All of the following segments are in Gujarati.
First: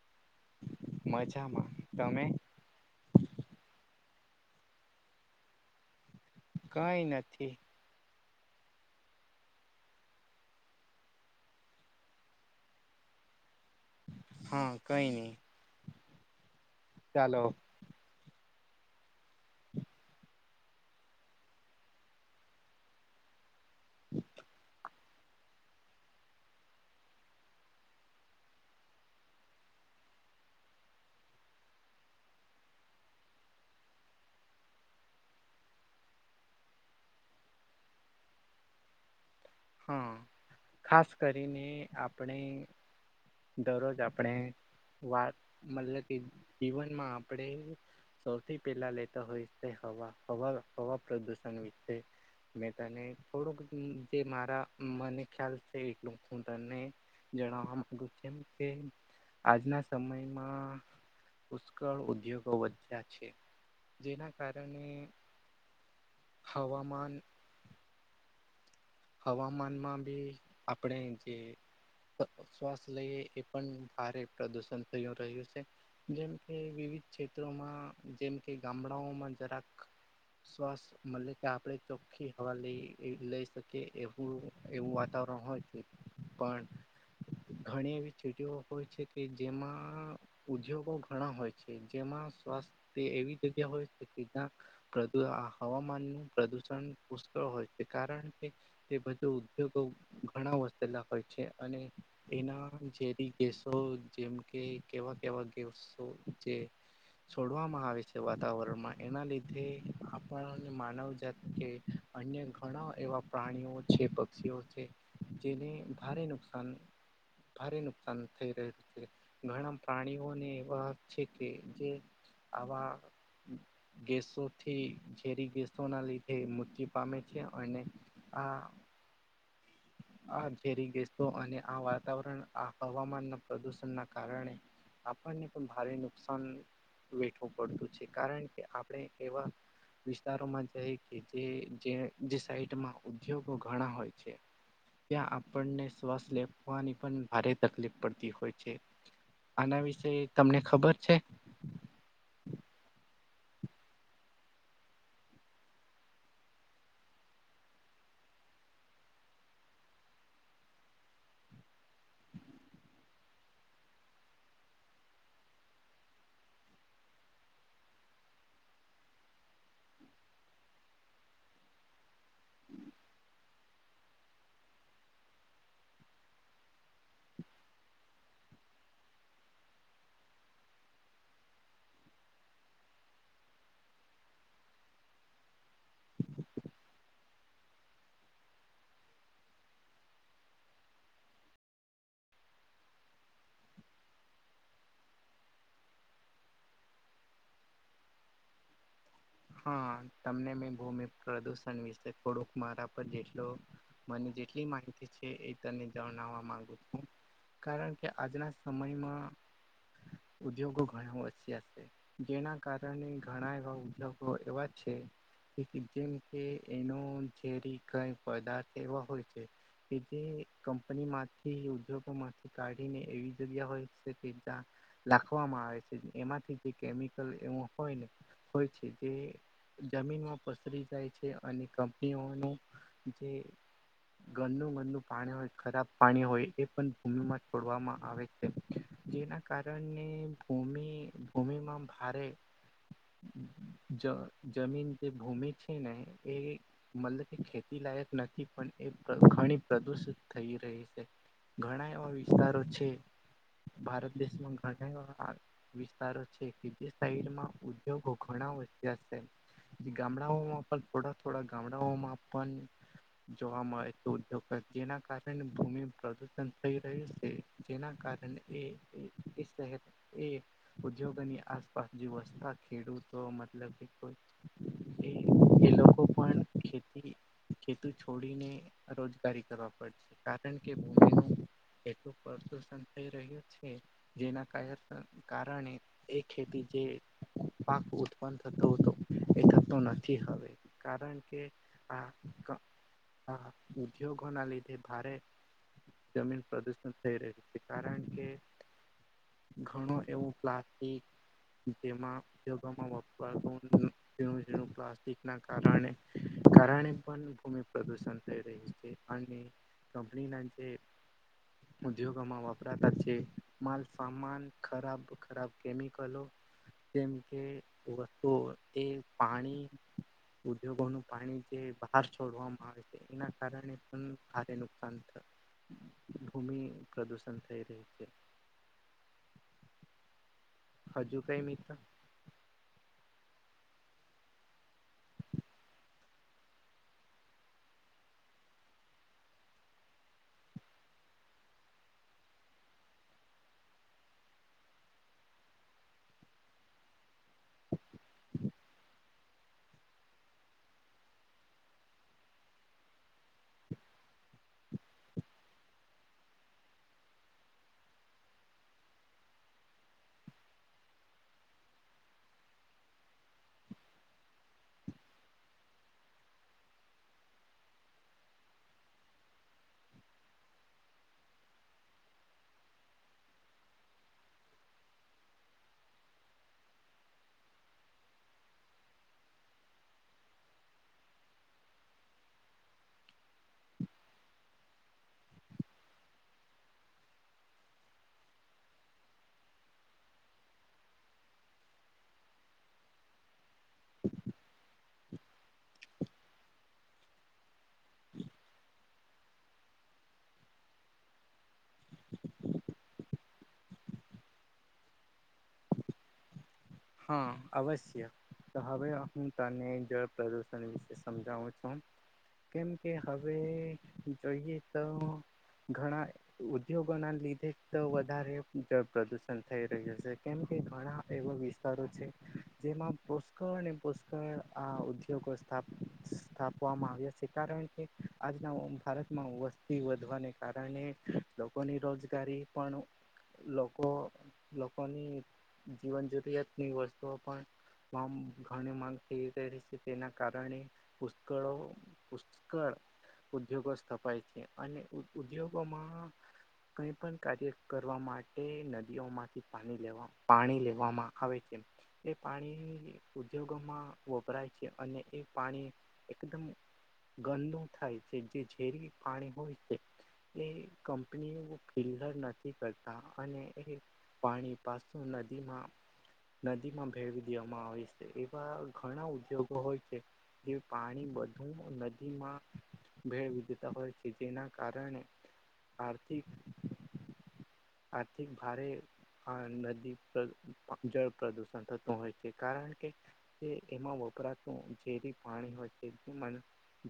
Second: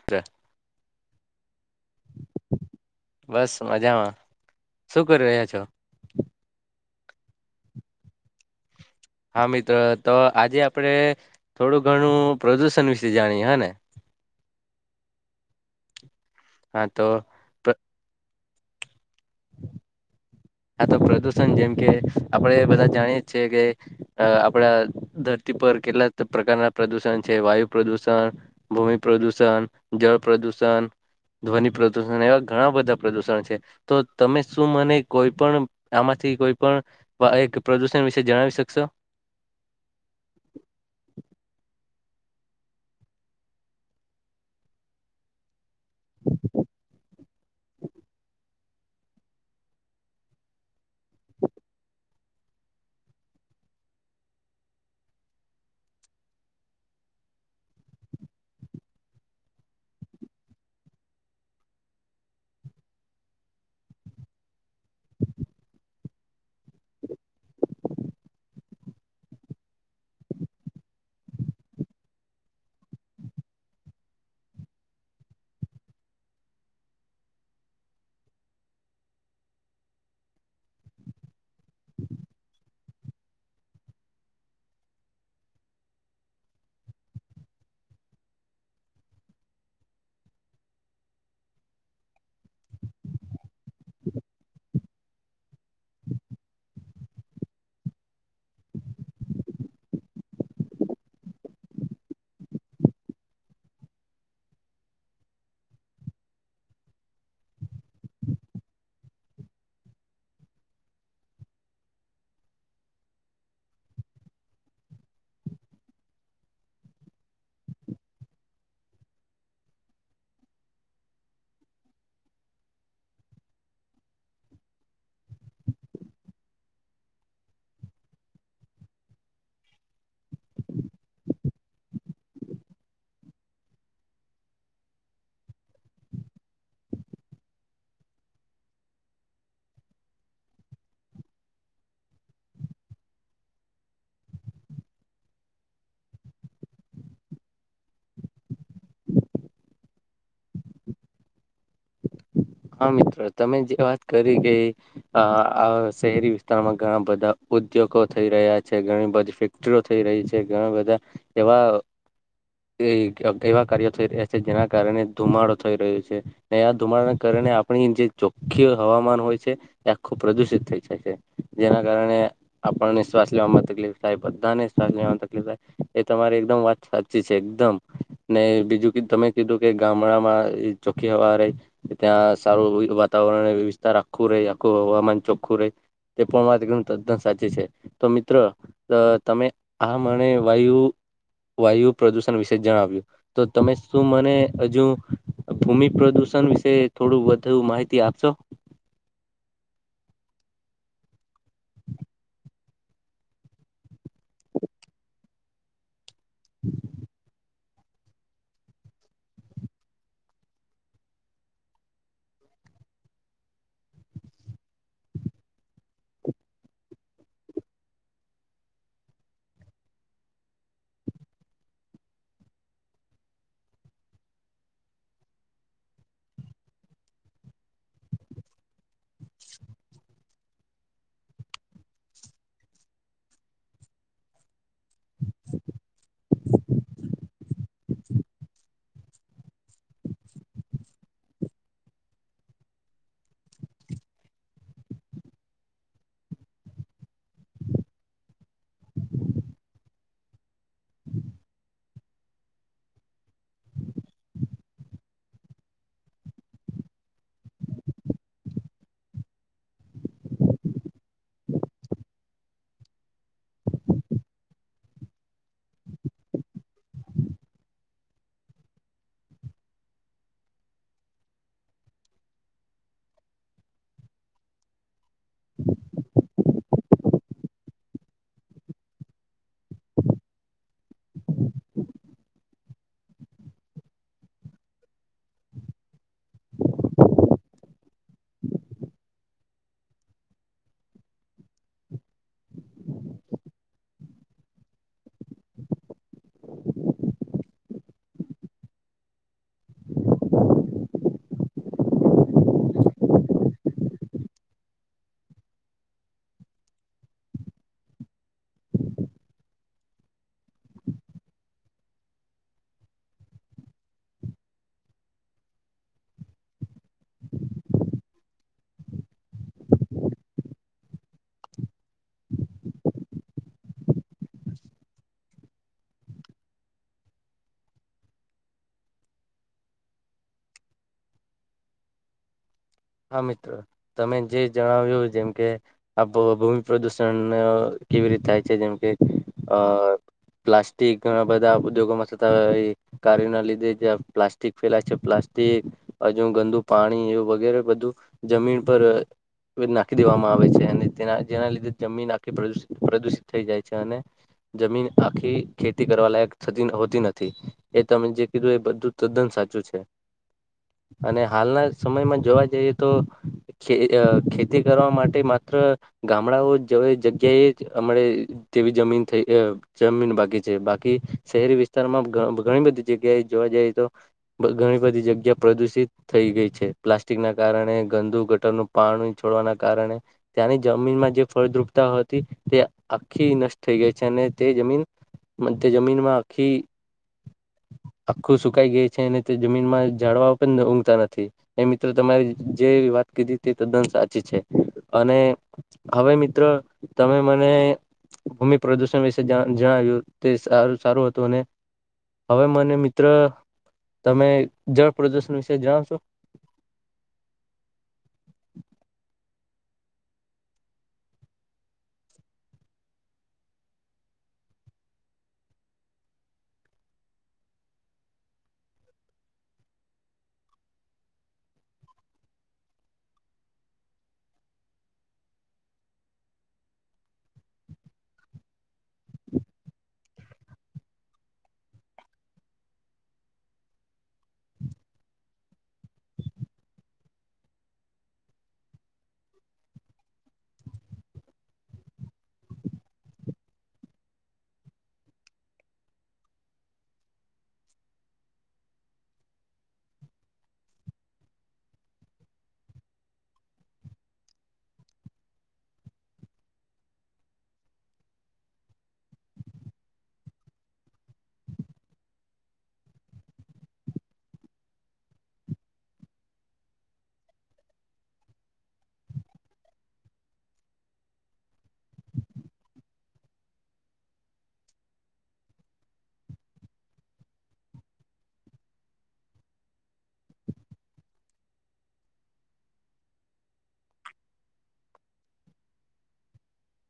[inaudible] મજામાં તમે બસ મજામાં શું કરી રહ્યા છો કઈ નથી હા મિત્રો તો આજે આપણે થોડું ઘણું પ્રદૂષણ વિશે જાણીએ હ ને હા કઈ નહી હા તો ચાલો હ હા તો પ્રદુષણ જેમ કે આપડે બધા જાણીએ છેએ કે આપડા પર કેટલા પ્રકારના પ્રદુષણ છે વાયુ પ્રદુષણ ભૂમિ પ્રદૂષણ જળ પ્રદૂષણ ધ્વનિ પ્રદુષણ એવા ઘણા બધા પ્રદુષણ છે તો તમે શું મને કોઈ પણ આમાંથી કોઈ પણ એક પ્રદુષણ વિશે જણાવી શકશો હા ખાસ કરીને આપણે દરરોજ આપણે વાત મતલબ કે જીવનમાં આપણે સૌથી પહેલા લેતા હોય હવા હવા હવા પ્રદુષણ વિ મેં તને થોડુંક જે મારા મને ખ્યાલ છે એટલું હું તને જણાવવા માંગુ કેમ કે આજના સમયમાં પુષ્કળ ઉદ્યોગો વધ્યા છે જેના કારણે હવામાન. હવામાનમાં બી આપણે જે શ્વાસ લઈ એ પણ ભારે પ્રદુષણ થયું રહ્યું છે. જેમ કે વિવિધ ક્ષેત્રોમાં જેમ કે ગામડાઓમાં જરાક શ્વાસ મલે કે આપણે ચોખ્ખી હવા લઈ લઈ શકીએ કે એવું એવું વાતાવરણ હોય છે પણ ઘણી એવી સીટીઓ હોય છે કે જેમાં ઉદ્યોગો ઘણા હોય છે જેમાં સ્વાસ્થ્ય એવી જગ્યા હોય છે કે જ્યાં હવામાન નુ પ્રદુષણ પુષ્કળ હોય છે કારણ કે એ બધો ઉદ્યોગો ઘણા વસ્સેલા હોય છે, અને એના ઝેરી ગેસો જેમ કે કેવા કેવા ગેસો જે છોડવામાં આવે છે વાતાવરણમાં એના લીધે આપણને માનવજત કે અન્ય ઘણા એવા પ્રાણીઓ છે પક્ષીઓ છે જેને ભારે નુકસાન ભારે નુકસાન થઈ રહ્યું છે. ઘણા પ્રાણીઓને એવા છે કે જે આવા ગેસોથી ઝેરી ગેસોના લીધે મૃત્યુ પામે છે અને હ આ ઝેરી ગેસતો અને આ વાતાવરણ આ હવામાનના પ્રદૂષણના કારણે આપણને પણ ભારે નુકસાન વેઠવું પડતું છે કારણ કે આપણે એવા. વિસ્તારોમાં જાય કે જે જે સાઈડમાં ઉદ્યોગો ઘણા હોય છે. ત્યાં આપણને શ્વાસ લેવાની પણ ભારે તકલીફ પડતી હોય છે. આના વિશે તમને ખબર છે. હા મિત્રો તમે જે વાત કરી કેઈ અ આ શહેરી વિસ્તારમાં ઘણા બધા ઉદ્યોગો થઈ રહ્યા છે, ઘણી બધી થઈ રહી છે ઘણા બધા એવા એ એવા કાર્યો થઈ રહ્યા છે, જેના કારણે ધુમાડો થઈ રહ્યો છે ને આ ધુમાડા. કરીને આપણી જે ચોખ્ખી હવામાન હોય છે. ત ખૂબ પ્રદુષિત થઈ જ છે, જેના કારણે આપણને શ્વાસ લેવામાં તકલીફ સાહેબ બધાને લેવાની તકલીફ થાય એ તમારી એકદમ વાત સાચી છે, એકદમ ને બીજું કું તમે કીધું કે ગામડામાં ચોખ્ખી હવા રહી. ત્યાં સારું વાતાવરણ વ્યવસ્થા રાખું રહેે આખું હવામાન ચોખ્ખું રહે તે પણ મારે તદ્દન સાચી છે, તો મિત્રો અ તમે આ મને વાયુ વાયુ પ્રદુષણ વિશે જ જણાવ્યું. તો તમે શું મને હજુ ભૂમિ પ્રદુષણ વિશે થોડું વધધ માહિતી આપશો હા તમને મેં ભૂમિ પ્રદુષણ વિશે થોડુંક મારા પર જેટલું મને જેટલી માહિતી છે એ તને જણાવવા મામાંગુ છુ. કારણ કે આજના સમયમા ઉદ્યોગો ઘણા વસ્યા છે જેના કારણે ઘણા એવા ઉદગ હ એ વાત છે. જેમ કે એનો ઝેરી કઈ પદાર્થ એવા હોય છે. કે જે કંપનીમાંથી ઉદ્યોગો માંથી કાઢીને એવી જગ્યા હોય છે કે જં લખવામાં આવે છે એમાંથી જે કેમિકલ એવ હોય ને હોય છે. તે જમીનમાં પસરી જાય છે અને કંપનીઓનું જે ગંદનું ગરનું પાણી હોય ખરાબ પાણી હોય એ પણ ભૂમિમાં છોડવામાં આવે છે. જેના કારણેણે ભૂમિ ભૂમિમાં ભારે જ જમીન જે ભૂમિ છે ને એ મતલબ કે ખેતી લાયક નથી પણ એ ઘણી પ્રદુષિત થઈ રહી છે. ઘણા એવા વિસ્તારો છે ભારત દેશમાં ઘણા એવા વિસ્તારો છે કે જે શહેરમાં ઉદ્યોગો ઘણા ગામડાઓ માપ થોડા થોડા ગામડાઓ માપ જોવા મળે તો ઉદગ જેના કારણે ભૂમિ પ્રદુષણ થઈ રહ્યું છે. જેના કારણે એહે એ ઉદ્યોગોની આસપાસ જે વસ્થા ખેડૂતો એ લોકો પણ ખેતી. ખેતુ છોડીને રોજગારી કરવા પડતી કારણ કે ભૂમિનું કેટલું પ્રદુષણ થય જેના કારણે એ ખેતી જે પાક ઉ થતો હતો એ થતો નથી હવે કારણ કે આ હા ઉદ્યોગો ના લીધે ભારે જમીન પ્રદુષણ થઈ ર્યું છે કારણ કે ઘણો એવો પ્લાસ્ટિક જેમાં ઉદ્યોગોમાં બા પ્લાસ્ટિક ના કારણે કારણે પણ ભૂમિ પ્રદુષણ થઈ રહી છે. અને કંપનીનાચ ઉદ્યોગોમાં વાપરાતા છે માલસામાન ખરાબ ખરાબ કેમિકલો જેમ કે વસ્તુ એ પાણી ઉદ્યોગોનું પાણી જે બહાર છોડવામાં આવે છે એના કારણે પણ ભારે નુકસાન થ ભૂમિ પ્રદૂષણ થઈ રહી છે. હજુ કઈ મિત્ર હા મિત્રો તમે જે જણાવ્યું જેમ કે આપ ભૂમિ પ્રદૂષણ કેવી રીતે થાય છે જેમ કે અ પ્લાસ્ટિક ઘણા બધા ઉદ્યોગોમાં થતા. કાર્ય ના લીધે જ્યાં પ્લાસ્ટિક ફેલાય છે પ્લાસ્ટિક હજુ ગંદુ પાણી એું વધુ જમીન પર નાખી દેવામાં આવે છે અને તેના જેના લીધે જમી નાખી પ્રદૂષિત થઈ જાય છે જમીન આખી ખેતી કરવા લાયક થતી હોતી નથી એ તમે જે કીધું એ બધું તદ્દન સાચું છે. [inaudible] અને હાલના સમયમાં જોવા જઈએ તો ખ ખેતી કરવા માટે માત્ર ગામડાઓ જેવા જગ્યાએ હમ તેવી જમીન થઈ. જમીન બાકી છે બાકી શહેરી વિસ્તારમાં ઘણી બધી જગ્યાએ જોવા જાય તો ઘણી બધી જગ્યા પ્રદુષિત થઈ ગઈ છે પ્લાસ્ટ ના કારણે ગંદુ ગટરનું પાણી છોડવાના કારણે ત્યાંની જમીનમાં જે ફળદ્રુપતા હતી તે આખી નષ્ટ થઈ ગઈ છે અને તે જમીન મ તે જમીનમાં આખી આખું સુકાઈ ગયું છે અનેને તે જમીન માં જાડવા પણ ઊંઘતા નથી એ તમારી જે વાત કીધી તે તદ્દન સાચી છે અને હવે મિત્રો તમે મને ભૂમિ પ્રદુષણ વિશે જણાવ્યું તે સારું સારું હતું અને હવે મને મિત્ર તમે જળ પ્રદર્શન વિશે જાણાવ છો હા અવશ્ય તો હવે હું તને જળ પ્રદુષણ વિશે સમજાવું છું. કેમ કે હવે જોઈએ તો ઘણા ઉદ્યોગો ના લીધે તો વધારે જળ પ્રદુષણ થઈ રહ્યું છે કેમ કે ઘણા એવ જેમાં પુ્કળને પુષ્કળ આ ઉદ્યોગો સ્થાપ. સ્થાપવામાં આવ્યા છે કારણ કે આજના ભારતમાં વસ્તી વધવાને કારણે લોકોની રોજગારી પણ લોકો લોકોની જીવન જરૂરિયાતની વસ્તુઓ પણ. ફમ ઘણી માંગ થઈ રહી છે તેના કારણે, પુષ્કળો. પુષ્કળ ઉદ્યોગો સ્થપાય છે અને ઉદ્યોગોમાં કઈ પણ કાર્ય કરવા માટે નદીઓમાંથી પાણી લેવા પાણી લેવામાં આવે છે એ પાણી ઉદ્યોગોમાં વપરાય છે અને એ પાણી એકદમ ગલનું થાય છે જે ઝેર પાણી હોય છે. એ કંપની એ ફિલ્લર નથી કરતા અને એ પાણી પાસું નદીમાં નદીમાં ભેળવી દેવામાં આવે છે એવા ઘણા ઉદ્યોગો હોય છે. જે પાણી બધું નદીમાં ભેળ વિધેતા હોય છે જેના કારણે, આર્થિક. આર્થિક ભારે જળ પ્રદુષણ થતું હોય છે કારણ કે. તે એમાં વપરાતું જે પાણી હોય તે.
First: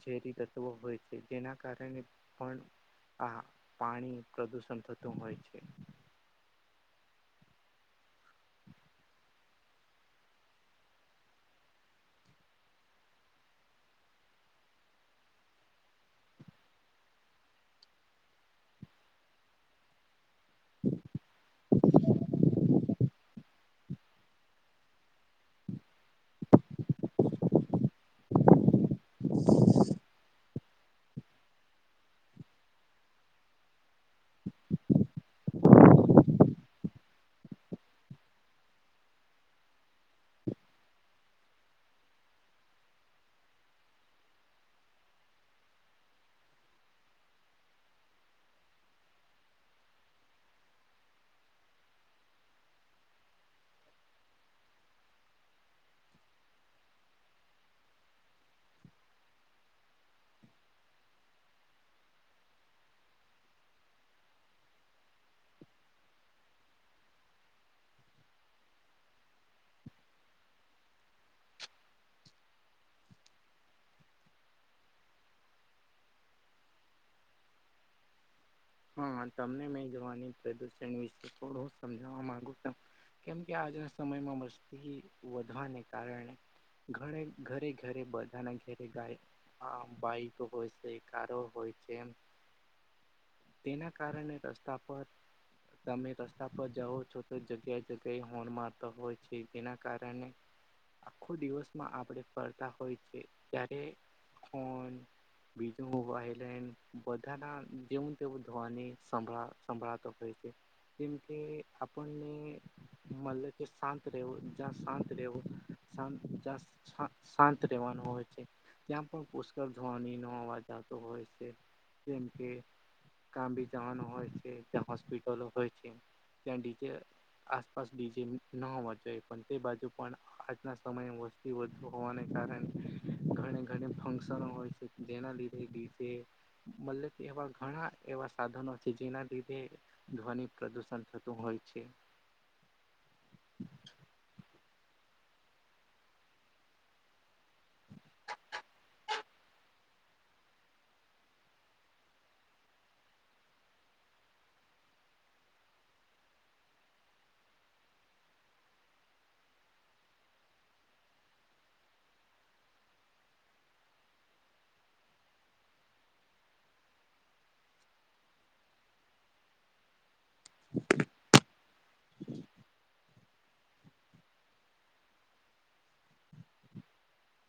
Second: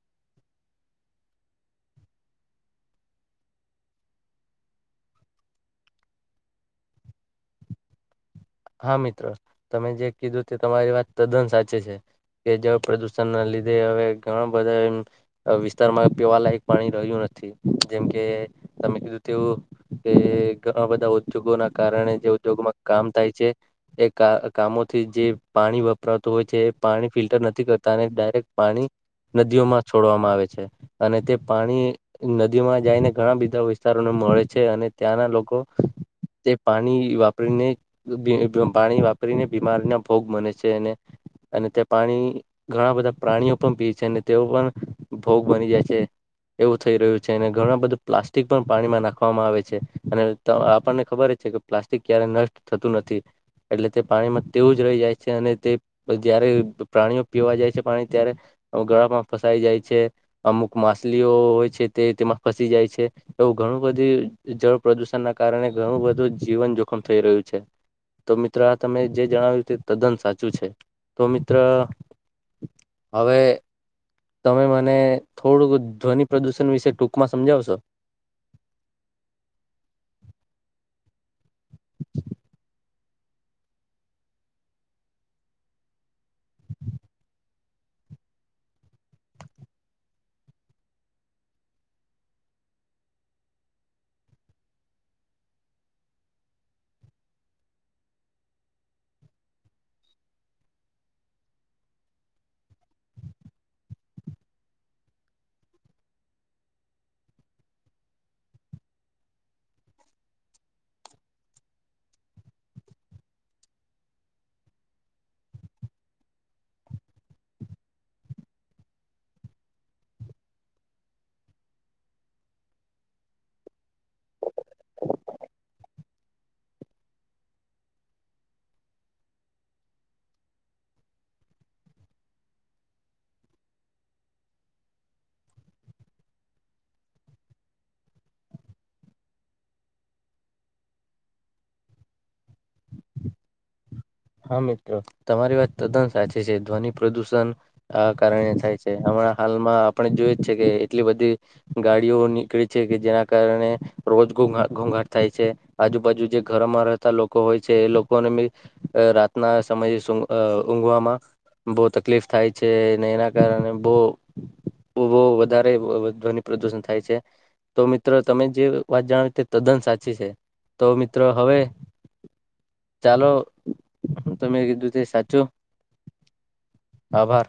ઝેરી તત્વો હોય છે જેના કારણે પણ. આ પાણી પ્રદુષણ થતું હોય છે. હા મિત્રો, તમે જે કીધું તે તમારી વાત તદ્દન સાચે છે. કે જળ પ્રદુષણ ના લીધે હવે ઘણા બધા વિસ્તારમાં પીવાલાયક પાણી રહ્યું નથી. જેમ કે તમે કીધું તેવું કે ઘણા બધા ઉદ્યોગો ના કારણે જે ઉદ્યોગોમાં કામ થાય છે, એ કામોથી જે પાણી વપરાતું હોય છે એ પાણી ફિલ્ટર નથી કરતા અને ડાયરેક્ટ પાણી. નદીઓમાં છોડવામાં આવે છે, અને તે પાણી નદીમાં જઈને ઘણા બધા વિસ્તારોને મળે છે અને ત્યાંના લોકો તે પાણી વાપરીને પાણી વાપરીને બીમારીના ભોગ બને છે અનેને અને તે પાણી ઘણા બધા પ્રાણીઓ પણ પી છે અને તેઓ પણ, ભોગ બની જાય છે. એવું થઈ રહ્યું છે અને ઘણ બધું પ્લાસ્ટિક પણ પાણીમાં નાખવામાં આવે છે, અને આપણને ખબર છે કે પ્લાસ્ટિક ક્યારે નષ્ટ થતું નથી, એટલે તે પાણીમાં તેવું જ રહી જાય છે અને તે જયારે પ્રાણીઓ પીવા જાય છે પાણી ત્યારે, ગળામાં ફસાઈ જાય છે. અમુક માછલીઓ હોય છે તે તેમાં ફસી જાય છે. એવું ઘણું બધી જળ પ્રદુષણ ના કારણે ઘણું બધું જીવન જોખમ થઈ રહ્યું છે. તો મિત્ર આ તમે જે જણાવ્યું તે તદ્દન સાચું છે, તો મિત્ર હવે તમે મને થોડુંક ધ્વનિ પ્રદુષણ વિશે ટૂંકમાં સમજાવશો? હા તમને મેં જવાની પ્રદુષણ વિશે થોડું સમજાવવા મામાંગુ છ. કેમ કે આજના સમયમાં મસ્તી વધવાને કારણે. ઘણે ઘરે ઘરે બધાના ઘેરે ગાય હા ભઈ તો હોશે કારો હોય છે. તેના કારણે રસ્તા પર. તમે રસ્તા પર જાઓ છો તો જગ્યાએ જગ્યાએ હોર્ન મારતા હોય છે જેના કારણે આખો દિવસમાં આપણે ફરતા હોય છે ત્યારેન. બીજું વાયલેડ બધા ના જે તેઓ ધોવાને સંભળા સંભળાતો હોય છે, કેમકે આપણને મન કે શાંત રહેવો જ શાંત રહેવો, શા જ શાંત રહેવાનું હોય છે. ત્યાં પણ પુષ્કળ ધોવાણી નો અવાજ આવતો હોય છે, જેમ કે કામ બી તહનો હોય છે ત હોસ્પિટલો હોય છે, ત્યાં ચે આસપાસ ડીજે ન હોવા જોઈએ પણ તે બાજુ પણ આજના સમય વુ બુ હોવાને કારણે. ઘણે ઘણી ફંક્શન હોય છે જેના લીધે ગીતે મતલબ એવા ઘણા એવા સાધનો છે જેના લીધે ધ્વનિ પ્રદૂષણ થતું હોય છે. હા મિત્રો, તમારી વાત તદ્દન સાચી છે ધ્વનિ પ્રદૂષણ આ કારણે થાય છે. હમણાં હાલમાં આપણે જોય જ છે કે એટલી બધી ગાડીઓ નીકળી છે, કે જેના કારણે રોજ ઘો ઘોઘાટ થાય છે. આજુબાજુ જે ઘરમાં રહેતા લોકો હોય છે એ લોકોને બી રાતના સમય ઊંઘવામાં. બહુ તકલીફ થાય છે એના કારણે બહ હ વધારે ધ્વનિ પ્રદુષણ થાય છે. તો મિત્ર તમે જે વાત જાણાવ તે તદ્દન સાચી છે. તો મિત્રો હવે, ચાલો. હ ત મેમે કીધું તે સાચો. આભર.